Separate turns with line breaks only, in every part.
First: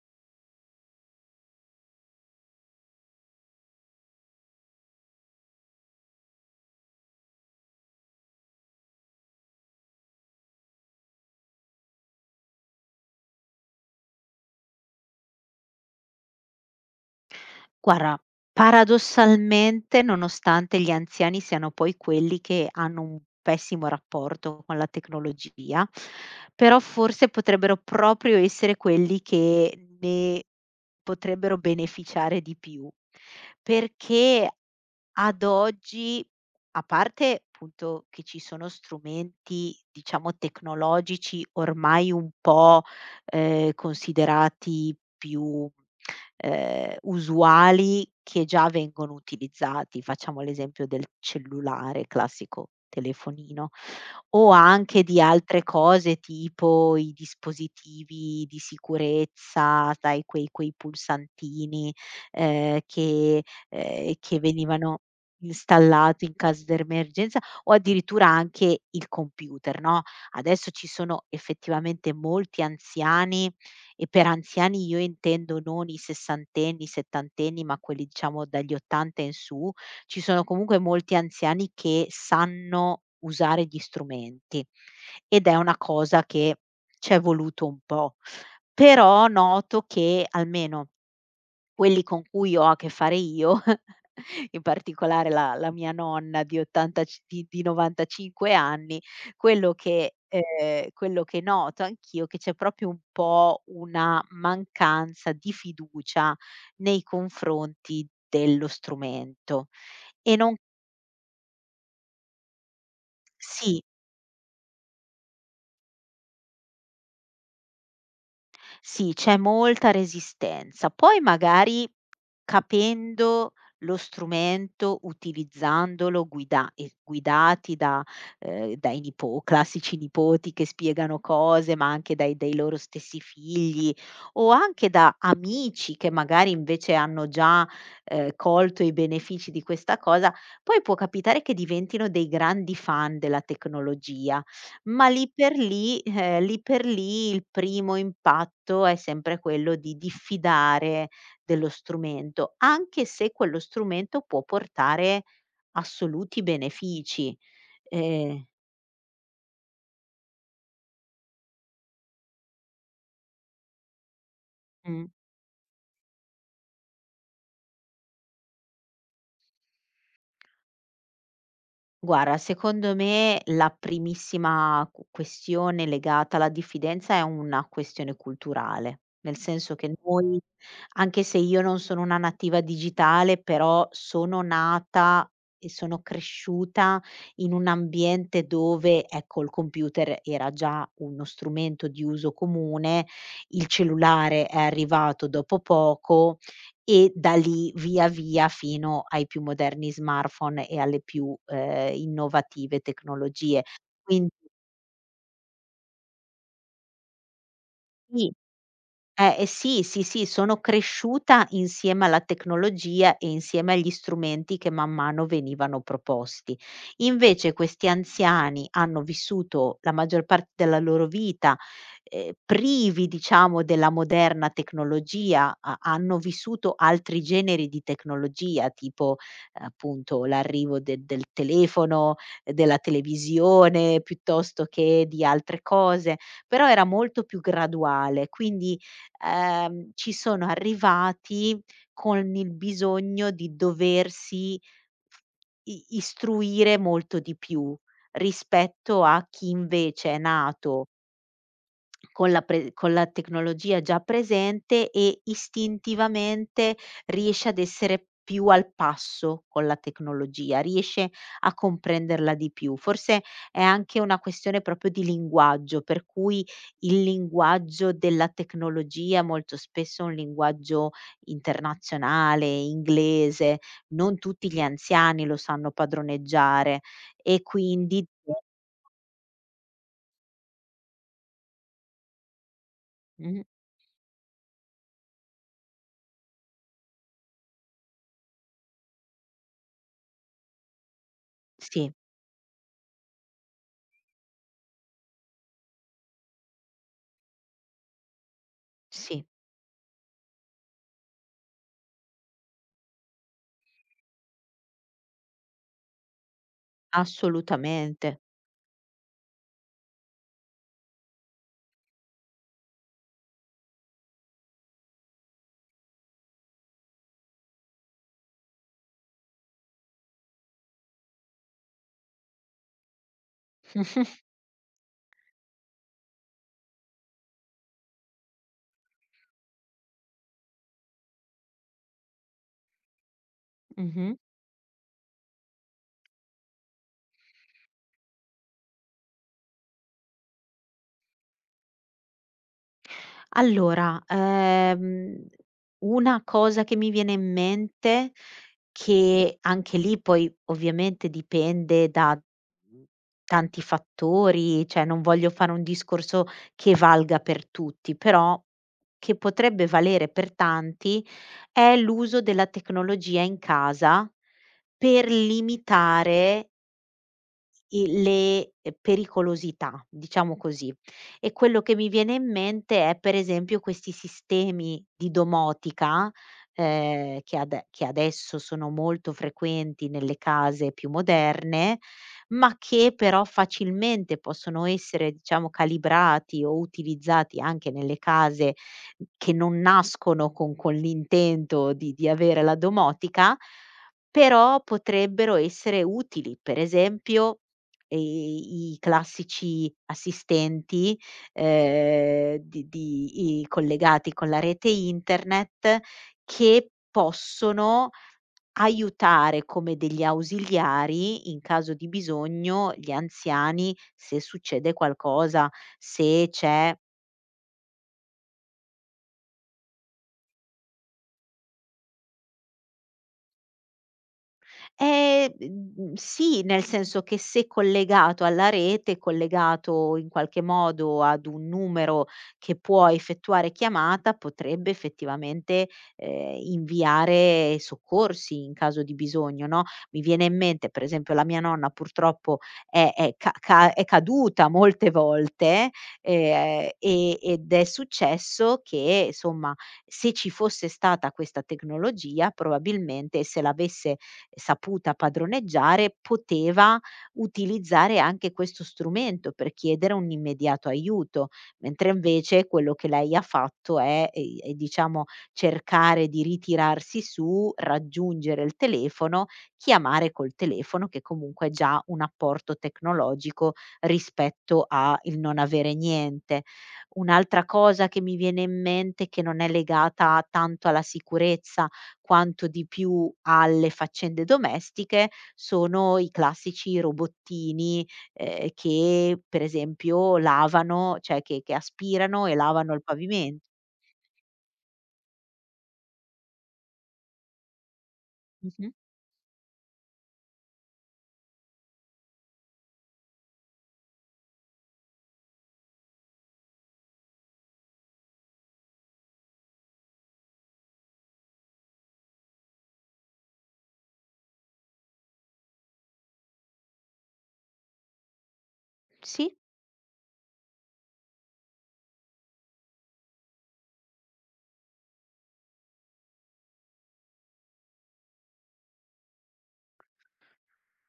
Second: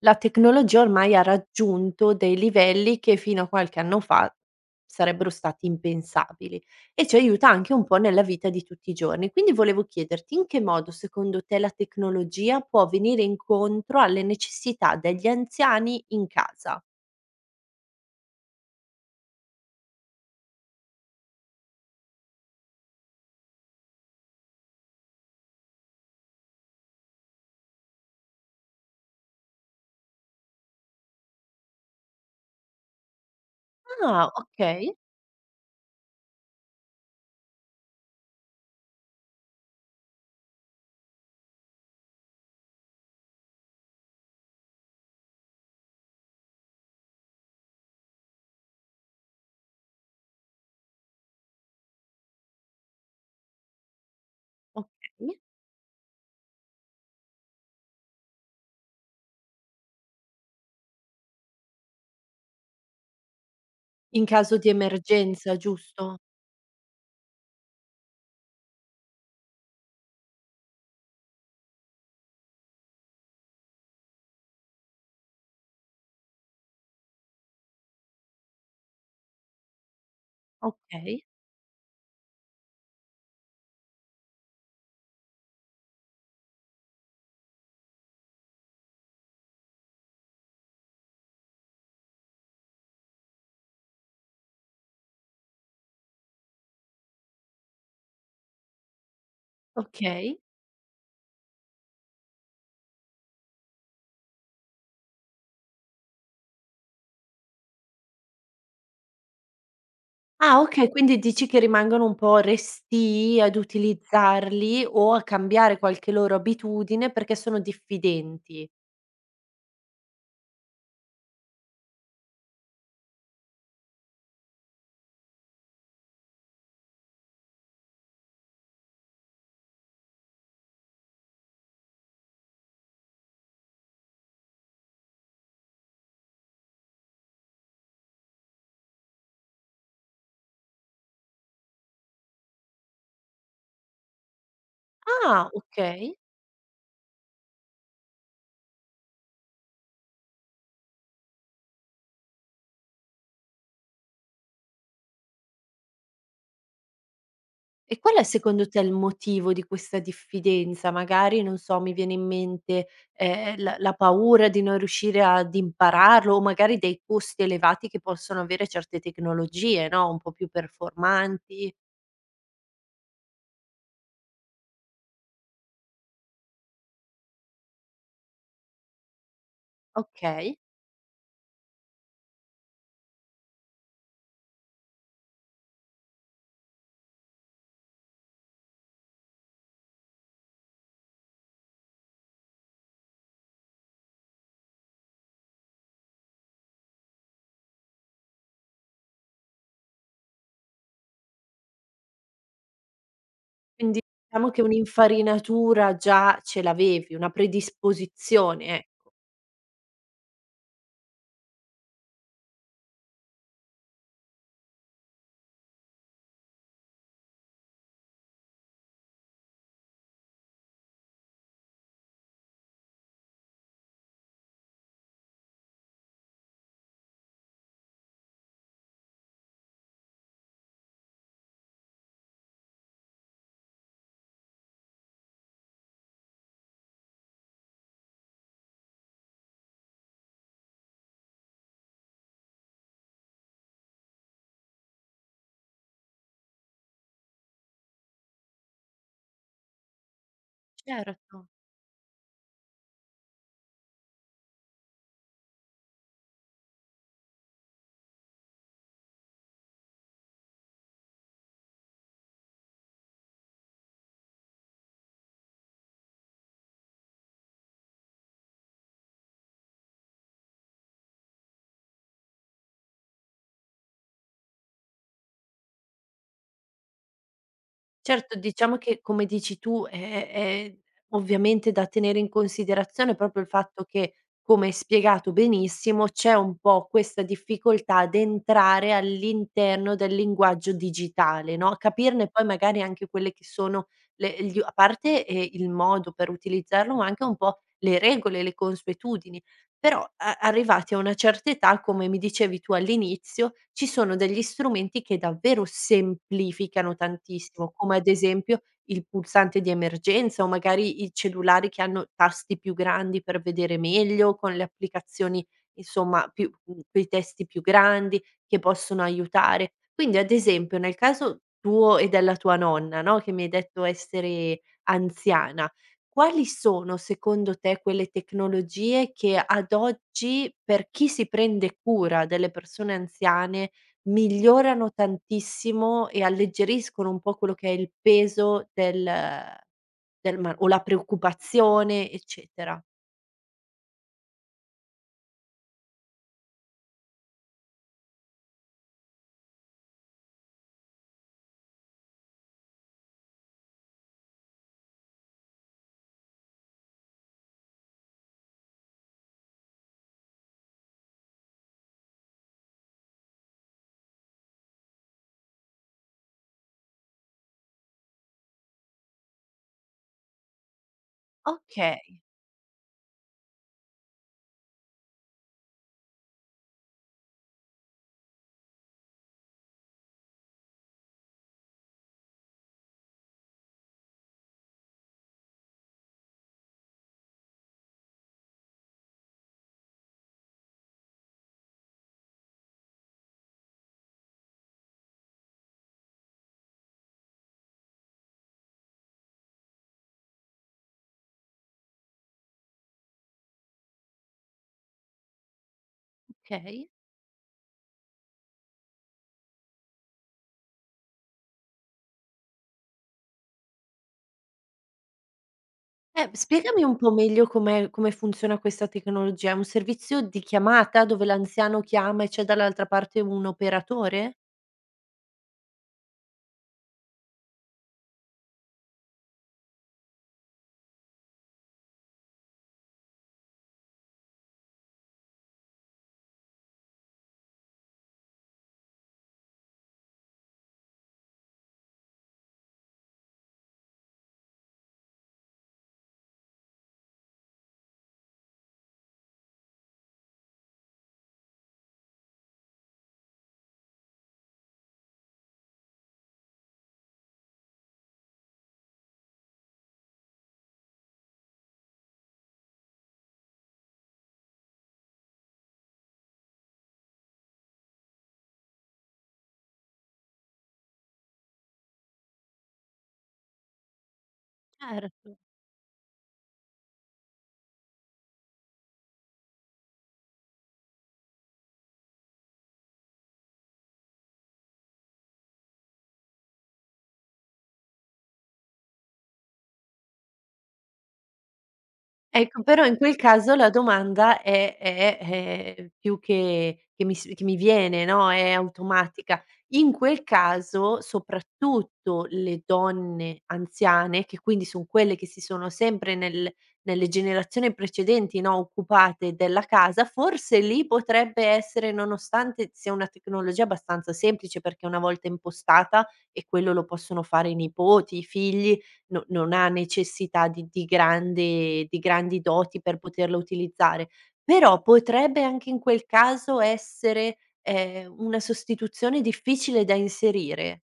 La tecnologia ormai ha raggiunto dei livelli che fino a qualche anno fa sarebbero stati impensabili e ci aiuta anche un po' nella vita di tutti i giorni. Quindi volevo chiederti in che modo secondo te la tecnologia può venire incontro alle necessità degli anziani in casa?
Guarda, paradossalmente, nonostante gli anziani siano poi quelli che hanno un pessimo rapporto con la tecnologia, però forse potrebbero proprio essere quelli che ne potrebbero beneficiare di più,
Ah,
perché
okay,
ad oggi, a parte appunto che ci sono strumenti, diciamo, tecnologici ormai un po', considerati più, usuali che già vengono utilizzati, facciamo l'esempio del cellulare, classico telefonino, o anche di
okay.
altre cose tipo i dispositivi di sicurezza, sai quei pulsantini, ehm, che
In
che
caso di
venivano
emergenza, giusto?
installato in caso d'emergenza o addirittura anche il computer, no, adesso ci sono effettivamente molti anziani e per anziani io intendo non i sessantenni, i settantenni, ma quelli diciamo dagli 80 in su, ci sono comunque molti
Okay,
anziani che sanno usare gli strumenti ed è una cosa che c'è voluto un po'. Però noto che almeno quelli con cui ho a che fare io, in particolare la mia nonna di 85 di di 95 anni,
okay.
quello che noto anch'io, è che c'è proprio un po' una mancanza di fiducia nei confronti dello strumento. E non
Ah, okay, quindi dici che rimangono un po' restii ad
sì.
utilizzarli o a cambiare qualche loro abitudine perché sono diffidenti.
Sì, c'è molta resistenza. Poi magari capendo lo strumento, utilizzandolo, guida e guidati da, dai nipo classici nipoti che spiegano cose, ma anche dai loro stessi figli, o anche da amici che magari invece hanno già, colto i benefici di questa cosa, poi può capitare che diventino dei grandi fan della tecnologia. Ma
Ah, okay.
lì per lì il primo impatto è sempre quello di diffidare dello strumento, anche se quello strumento può portare assoluti benefici.
E qual è
Ehm
secondo te il motivo di questa diffidenza? Magari, non so, mi viene in mente, la paura di non
mh.
riuscire ad impararlo o magari dei costi elevati che possono avere certe tecnologie, no, un po' più performanti.
Guarda, secondo me la primissima q questione legata alla diffidenza è una questione culturale, nel senso che noi
Okay.
anche se io non sono una nativa digitale, però sono nata e sono cresciuta in un ambiente dove, ecco, il computer era già uno strumento di uso comune, il cellulare è arrivato dopo poco e da lì via via fino ai più moderni smartphone e alle più, innovative tecnologie.
Quindi
Quindi
diciamo che un'infarinatura già ce l'avevi, una
sì.
predisposizione, ecco.
Eh, sì, sì, sì, sono cresciuta insieme alla tecnologia e insieme agli strumenti che man mano venivano proposti. Invece questi anziani hanno vissuto la maggior parte della loro vita, privi diciamo della moderna tecnologia, ha hanno vissuto altri generi di tecnologia, tipo appunto l'arrivo de del telefono, della televisione, piuttosto che di altre cose, però era molto più graduale, quindi ci sono arrivati con il bisogno di doversi f i istruire molto di più rispetto a chi invece è nato
Certo.
con la tecnologia già presente e istintivamente riesce ad essere più al passo con la tecnologia, riesce a comprenderla di più. Forse è anche una questione proprio di linguaggio, per cui il linguaggio della tecnologia molto spesso è un linguaggio internazionale, inglese, non tutti gli anziani lo sanno padroneggiare e quindi
Certo, diciamo che come dici tu è ovviamente da tenere in considerazione proprio
mh-mh,
il fatto che, come hai spiegato benissimo, c'è un po' questa difficoltà ad entrare all'interno del linguaggio digitale, no, a
sì,
capirne poi magari anche quelle che sono le gli a parte, il modo per utilizzarlo, ma anche un po' le regole, le
sì,
consuetudini. Però a arrivati a una certa età, come mi dicevi tu all'inizio, ci sono degli strumenti che davvero semplificano tantissimo, come ad
assolutamente.
esempio il pulsante di emergenza o magari i cellulari che hanno tasti più grandi per vedere meglio, con le applicazioni insomma più mhmm, coi testi più grandi che possono aiutare. Quindi ad esempio nel caso tuo e della tua nonna, no, che mi hai detto
Mh-mh,
essere anziana, quali sono secondo te quelle tecnologie che ad oggi, per chi si prende cura delle persone anziane,
mh-mh.
migliorano tantissimo e alleggeriscono un po' quello che è il peso del del ma o la preoccupazione, eccetera?
Allora, una cosa che mi viene in mente, che anche lì poi ovviamente dipende da, mhmm, tanti fattori, cioè non voglio fare un discorso che valga per tutti, però che potrebbe valere per tanti, è l'uso della tecnologia in casa per limitare I le pericolosità, diciamo così. E quello che mi viene
Okay,
in mente è per esempio questi sistemi di domotica, che adesso sono molto frequenti nelle case più moderne, ma che però facilmente possono essere, diciamo, calibrati o utilizzati anche nelle case che non nascono con l'intento di avere la domotica, però potrebbero essere utili. Per esempio i classici assistenti, di i collegati con la rete internet che
okay.
possono aiutare come degli ausiliari, in caso di bisogno, gli anziani se succede qualcosa, se c'è
Spiegami un po' meglio come funziona questa tecnologia. È un servizio di chiamata dove l'anziano chiama e c'è dall'altra parte un operatore?
Ehm, sì, nel senso che se collegato alla rete, collegato in qualche modo ad un numero che può effettuare chiamata, potrebbe effettivamente, inviare soccorsi in caso di bisogno, no, mi viene in mente per esempio la mia nonna purtroppo è ca ca è caduta molte volte, ed è successo che, somma, se ci fosse stata questa tecnologia probabilmente se l'avesse saputa padroneggiare, poteva utilizzare anche questo strumento per chiedere un immediato aiuto, mentre invece quello che lei ha fatto è, diciamo cercare di ritirarsi su, raggiungere il telefono, chiamare col telefono che comunque è già un apporto tecnologico rispetto a il
Certo.
non avere niente. Un'altra cosa che mi viene in mente, che non è legata tanto alla sicurezza, quanto di più alle faccende domestiche, sono i classici robottini, che per esempio lavano, cioè che aspirano e
Ecco,
lavano il
però in quel
pavime
caso la domanda è più che mi viene, no, è
mh-mh,
automatica. In quel caso, soprattutto le donne anziane, che quindi son quelle che si sono sempre nelle generazioni precedenti, no, occupate della casa, forse lì potrebbe essere nonostante sia una tecnologia abbastanza semplice, perché una volta impostata e quello lo possono fare i nipoti, i figli. No,
sì.
non ha necessità di grande di grandi doti per poterla utilizzare, però potrebbe anche in quel caso essere, una sostituzione difficile da inserire.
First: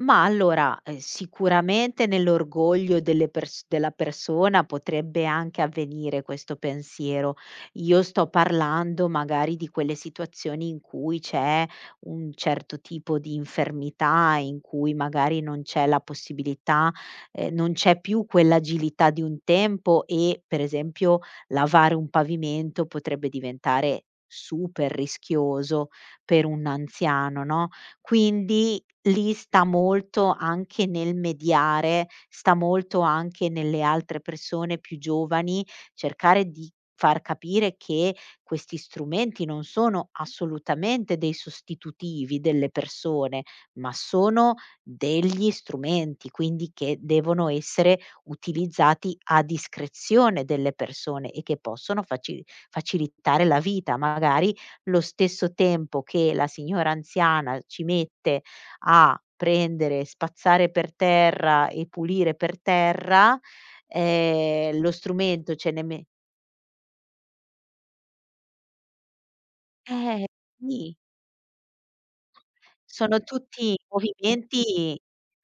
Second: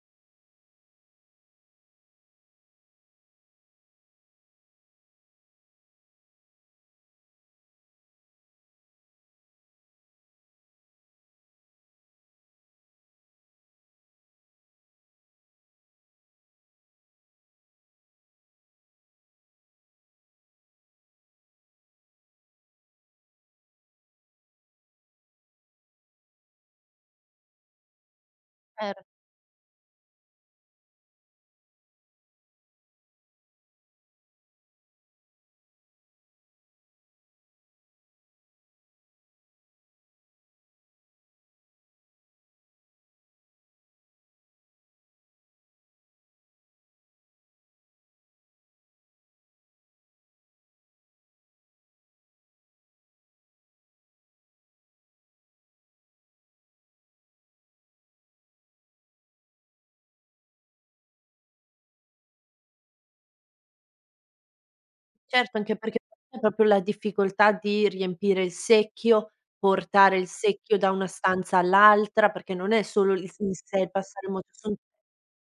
Ma allora, sicuramente nell'orgoglio delle pers della persona potrebbe anche avvenire questo pensiero. Io sto parlando magari di quelle situazioni in cui c'è un certo tipo di infermità, in cui magari non c'è la possibilità non c'è più quell'agilità di un tempo e, per esempio, lavare un pavimento potrebbe diventare super rischioso per un anziano, no, quindi
Cer
lì sta molto anche nel mediare, sta molto anche nelle altre persone più giovani, cercare di far capire che questi strumenti non sono assolutamente dei sostitutivi delle persone, ma sono degli strumenti, quindi che devono essere utilizzati a discrezione delle persone e che possono facilitare la vita. Magari lo stesso tempo che la signora anziana ci mette a prendere, spazzare per terra e pulire per terra, lo strumento
Certo,
ce
anche
ne
perché
me
c'è proprio la difficoltà di riempire il secchio, portare il
eh,
secchio da
sì.
una stanza all'altra, perché non è solo
Sono
il in
tutti
sé il passare il moto son
movimenti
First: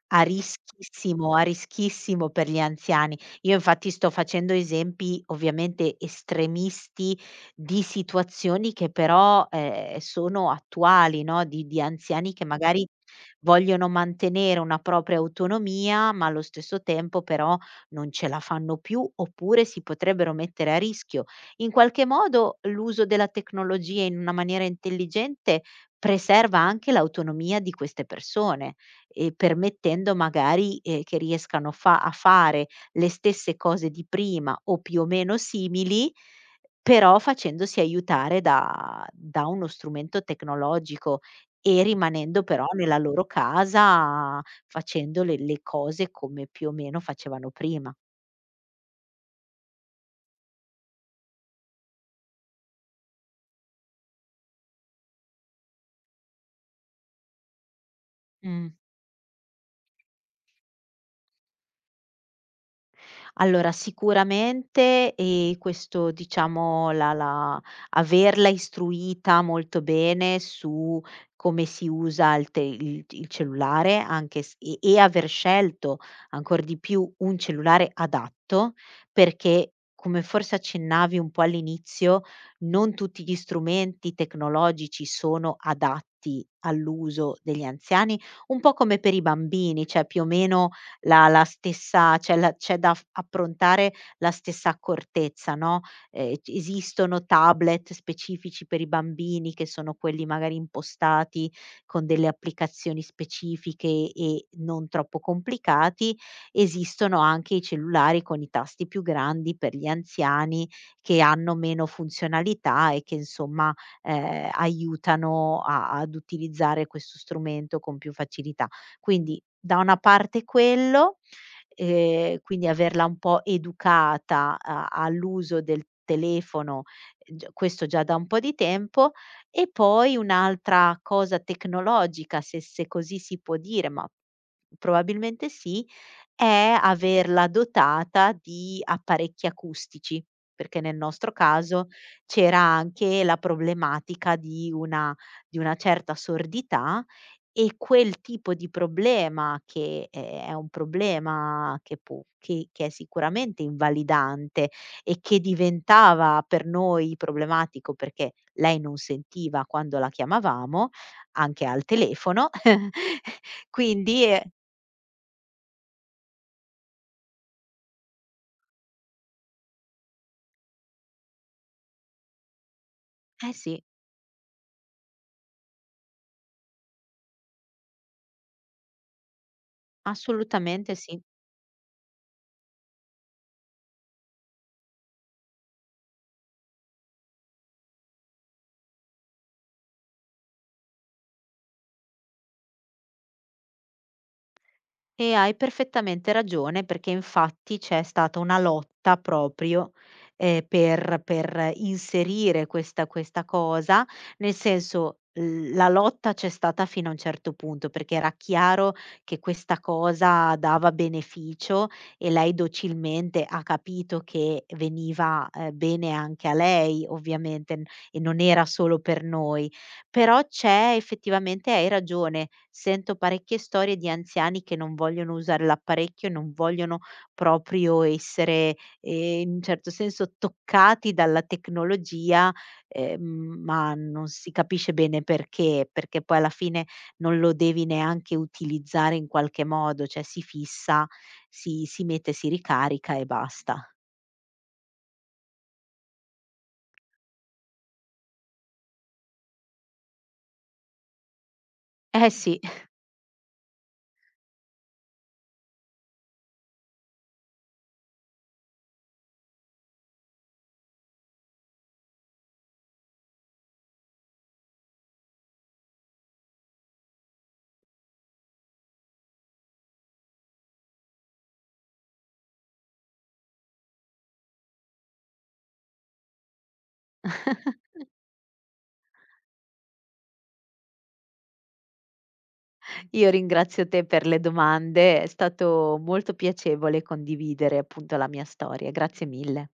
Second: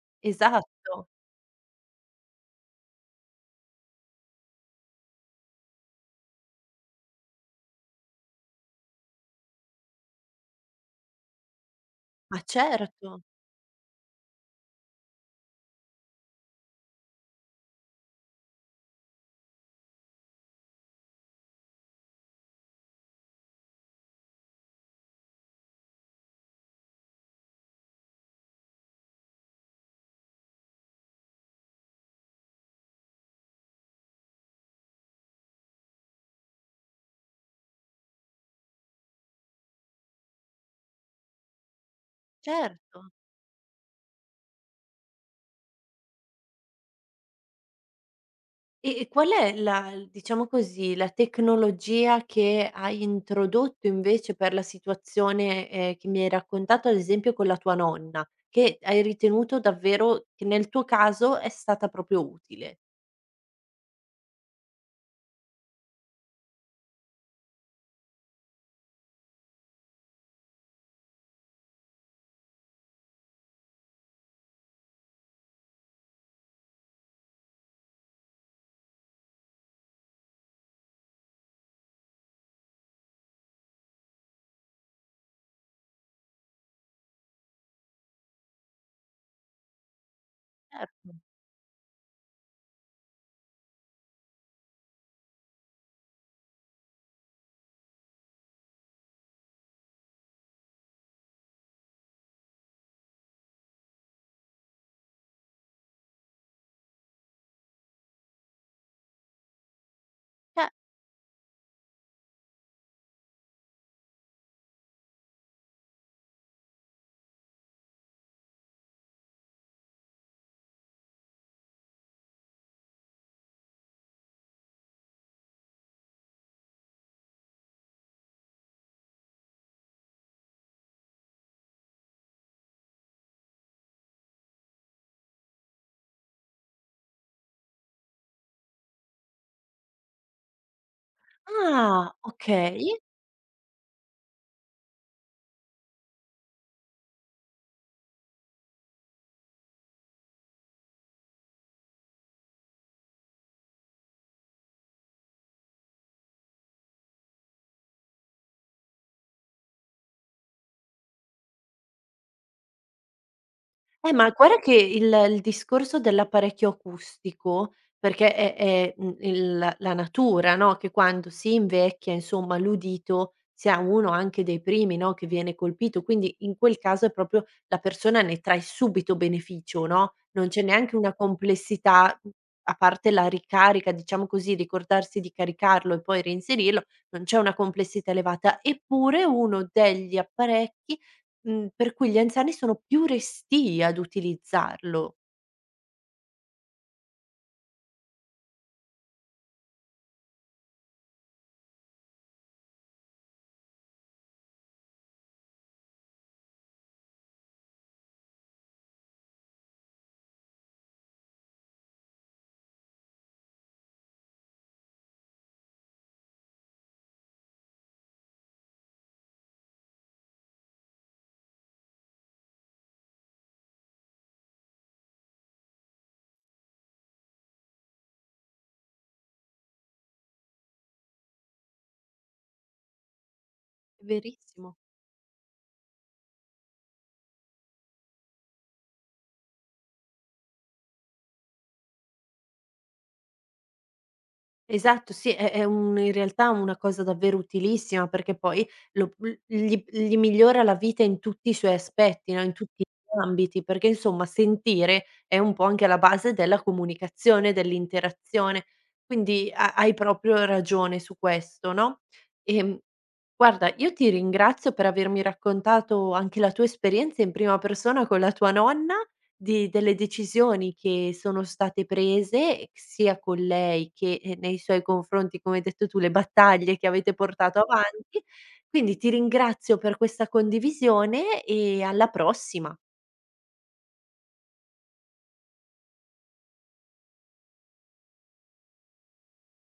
esatto,
a rischissimo per gli anziani. Io infatti sto facendo esempi ovviamente estremisti di situazioni che però, sono attuali, no, di anziani
ma
che magari
certo,
vogliono mantenere una propria autonomia, ma allo stesso tempo però non ce la fanno più, oppure si potrebbero mettere a rischio. In qualche modo l'uso della tecnologia in una maniera intelligente preserva anche l'autonomia di queste persone, permettendo magari, che riescano fa a fare le stesse cose di prima o più o meno simili, però facendosi aiutare da uno strumento tecnologico e rimanendo però nella
certo.
loro casa facendo le cose come più o meno facevano prima.
E qual è la diciamo così, la tecnologia che hai introdotto invece per la situazione, che mi hai raccontato ad esempio con la tua nonna,
Mh.
che hai ritenuto davvero che nel tuo caso è stata proprio utile?
Allora sicuramente, questo diciamo la la averla istruita molto bene su come si usa il te il cellulare, anche s e aver scelto ancor di più un cellulare adatto, perché come forse accennavi un po' all'inizio, non tutti gli strumenti tecnologici sono adatti all'uso degli anziani, un po' come per i bambini, cioè più o meno
Certo,
la la stessa c'è la c'è da f approntare la stessa accortezza, no, c esistono tablet specifici per i bambini che sono quelli magari impostati con delle applicazioni specifiche e non troppo complicati, esistono anche i cellulari con i tasti più grandi per gli anziani
ce
che hanno meno funzionalità e che insomma, aiutano a ad utilizzare questo strumento con più facilità. Quindi da una parte quello, quindi averla un po' educata a all'uso del telefono, g questo già da un po' di tempo, e poi un'altra cosa tecnologica, se così si può dire, ma probabilmente sì, è averla dotata di apparecchi acustici, perché nel nostro caso
ah,
c'era
okay.
anche la problematica di una certa sordità e quel tipo di problema che, è un problema che può che è sicuramente invalidante e che diventava per noi problematico perché lei non sentiva quando la chiamavamo, anche al telefono, quindi
Ma guarda che il discorso dell'apparecchio acustico, perché è, mhmm, il la natura, no, che quando si invecchia, insomma, l'udito
eh
sia
sì,
uno anche dei primi, no, che viene colpito, quindi in quel caso è proprio la persona ne trae subito beneficio, no, non c'è
assolutamente
neanche una
sì.
complessità, mhmm, a parte la ricarica, diciamo così, ricordarsi di caricarlo e poi reinserirlo, non c'è una complessità elevata. Eppure uno degli apparecchi mhmm, per cui gli anziani sono più restii ad utilizzarlo.
E hai perfettamente ragione perché infatti c'è stata una lotta proprio, per inserire questa cosa, nel senso, l la lotta c'è stata fino a un certo punto, perché era chiaro che questa cosa dava beneficio e lei docilmente ha capito che veniva, bene anche a lei ovviamente n e non era solo per noi. Però c'è effettivamente hai ragione, sento parecchie storie di anziani che non vogliono usare l'apparecchio, non vogliono proprio essere, in un certo senso toccati dalla tecnologia, ehm, ma non si
Verissimo.
capisce bene perché, perché poi alla fine non lo devi neanche utilizzare in qualche modo, cioè si fissa, si mette, si ricarica e basta.
Esatto, sì, è un in realtà una cosa davvero utilissima perché poi lo l gli gli migliora la vita in tutti i suoi
Eh
aspetti, no, in
sì.
tutti gli ambiti, perché insomma sentire è un po' anche la base della comunicazione, dell'interazione, quindi ha hai proprio ragione su questo, no? Ehm, guarda, io ti ringrazio per avermi raccontato anche la tua esperienza in prima persona con la tua nonna. Di Delle decisioni che sono state prese, sia con lei che, nei suoi confronti, come hai detto tu, le battaglie che avete portato avanti. Quindi ti ringrazio per questa condivisione e alla prossima.
Io ringrazio te per le domande, è stato molto piacevole condividere appunto la mia storia. Grazie mille.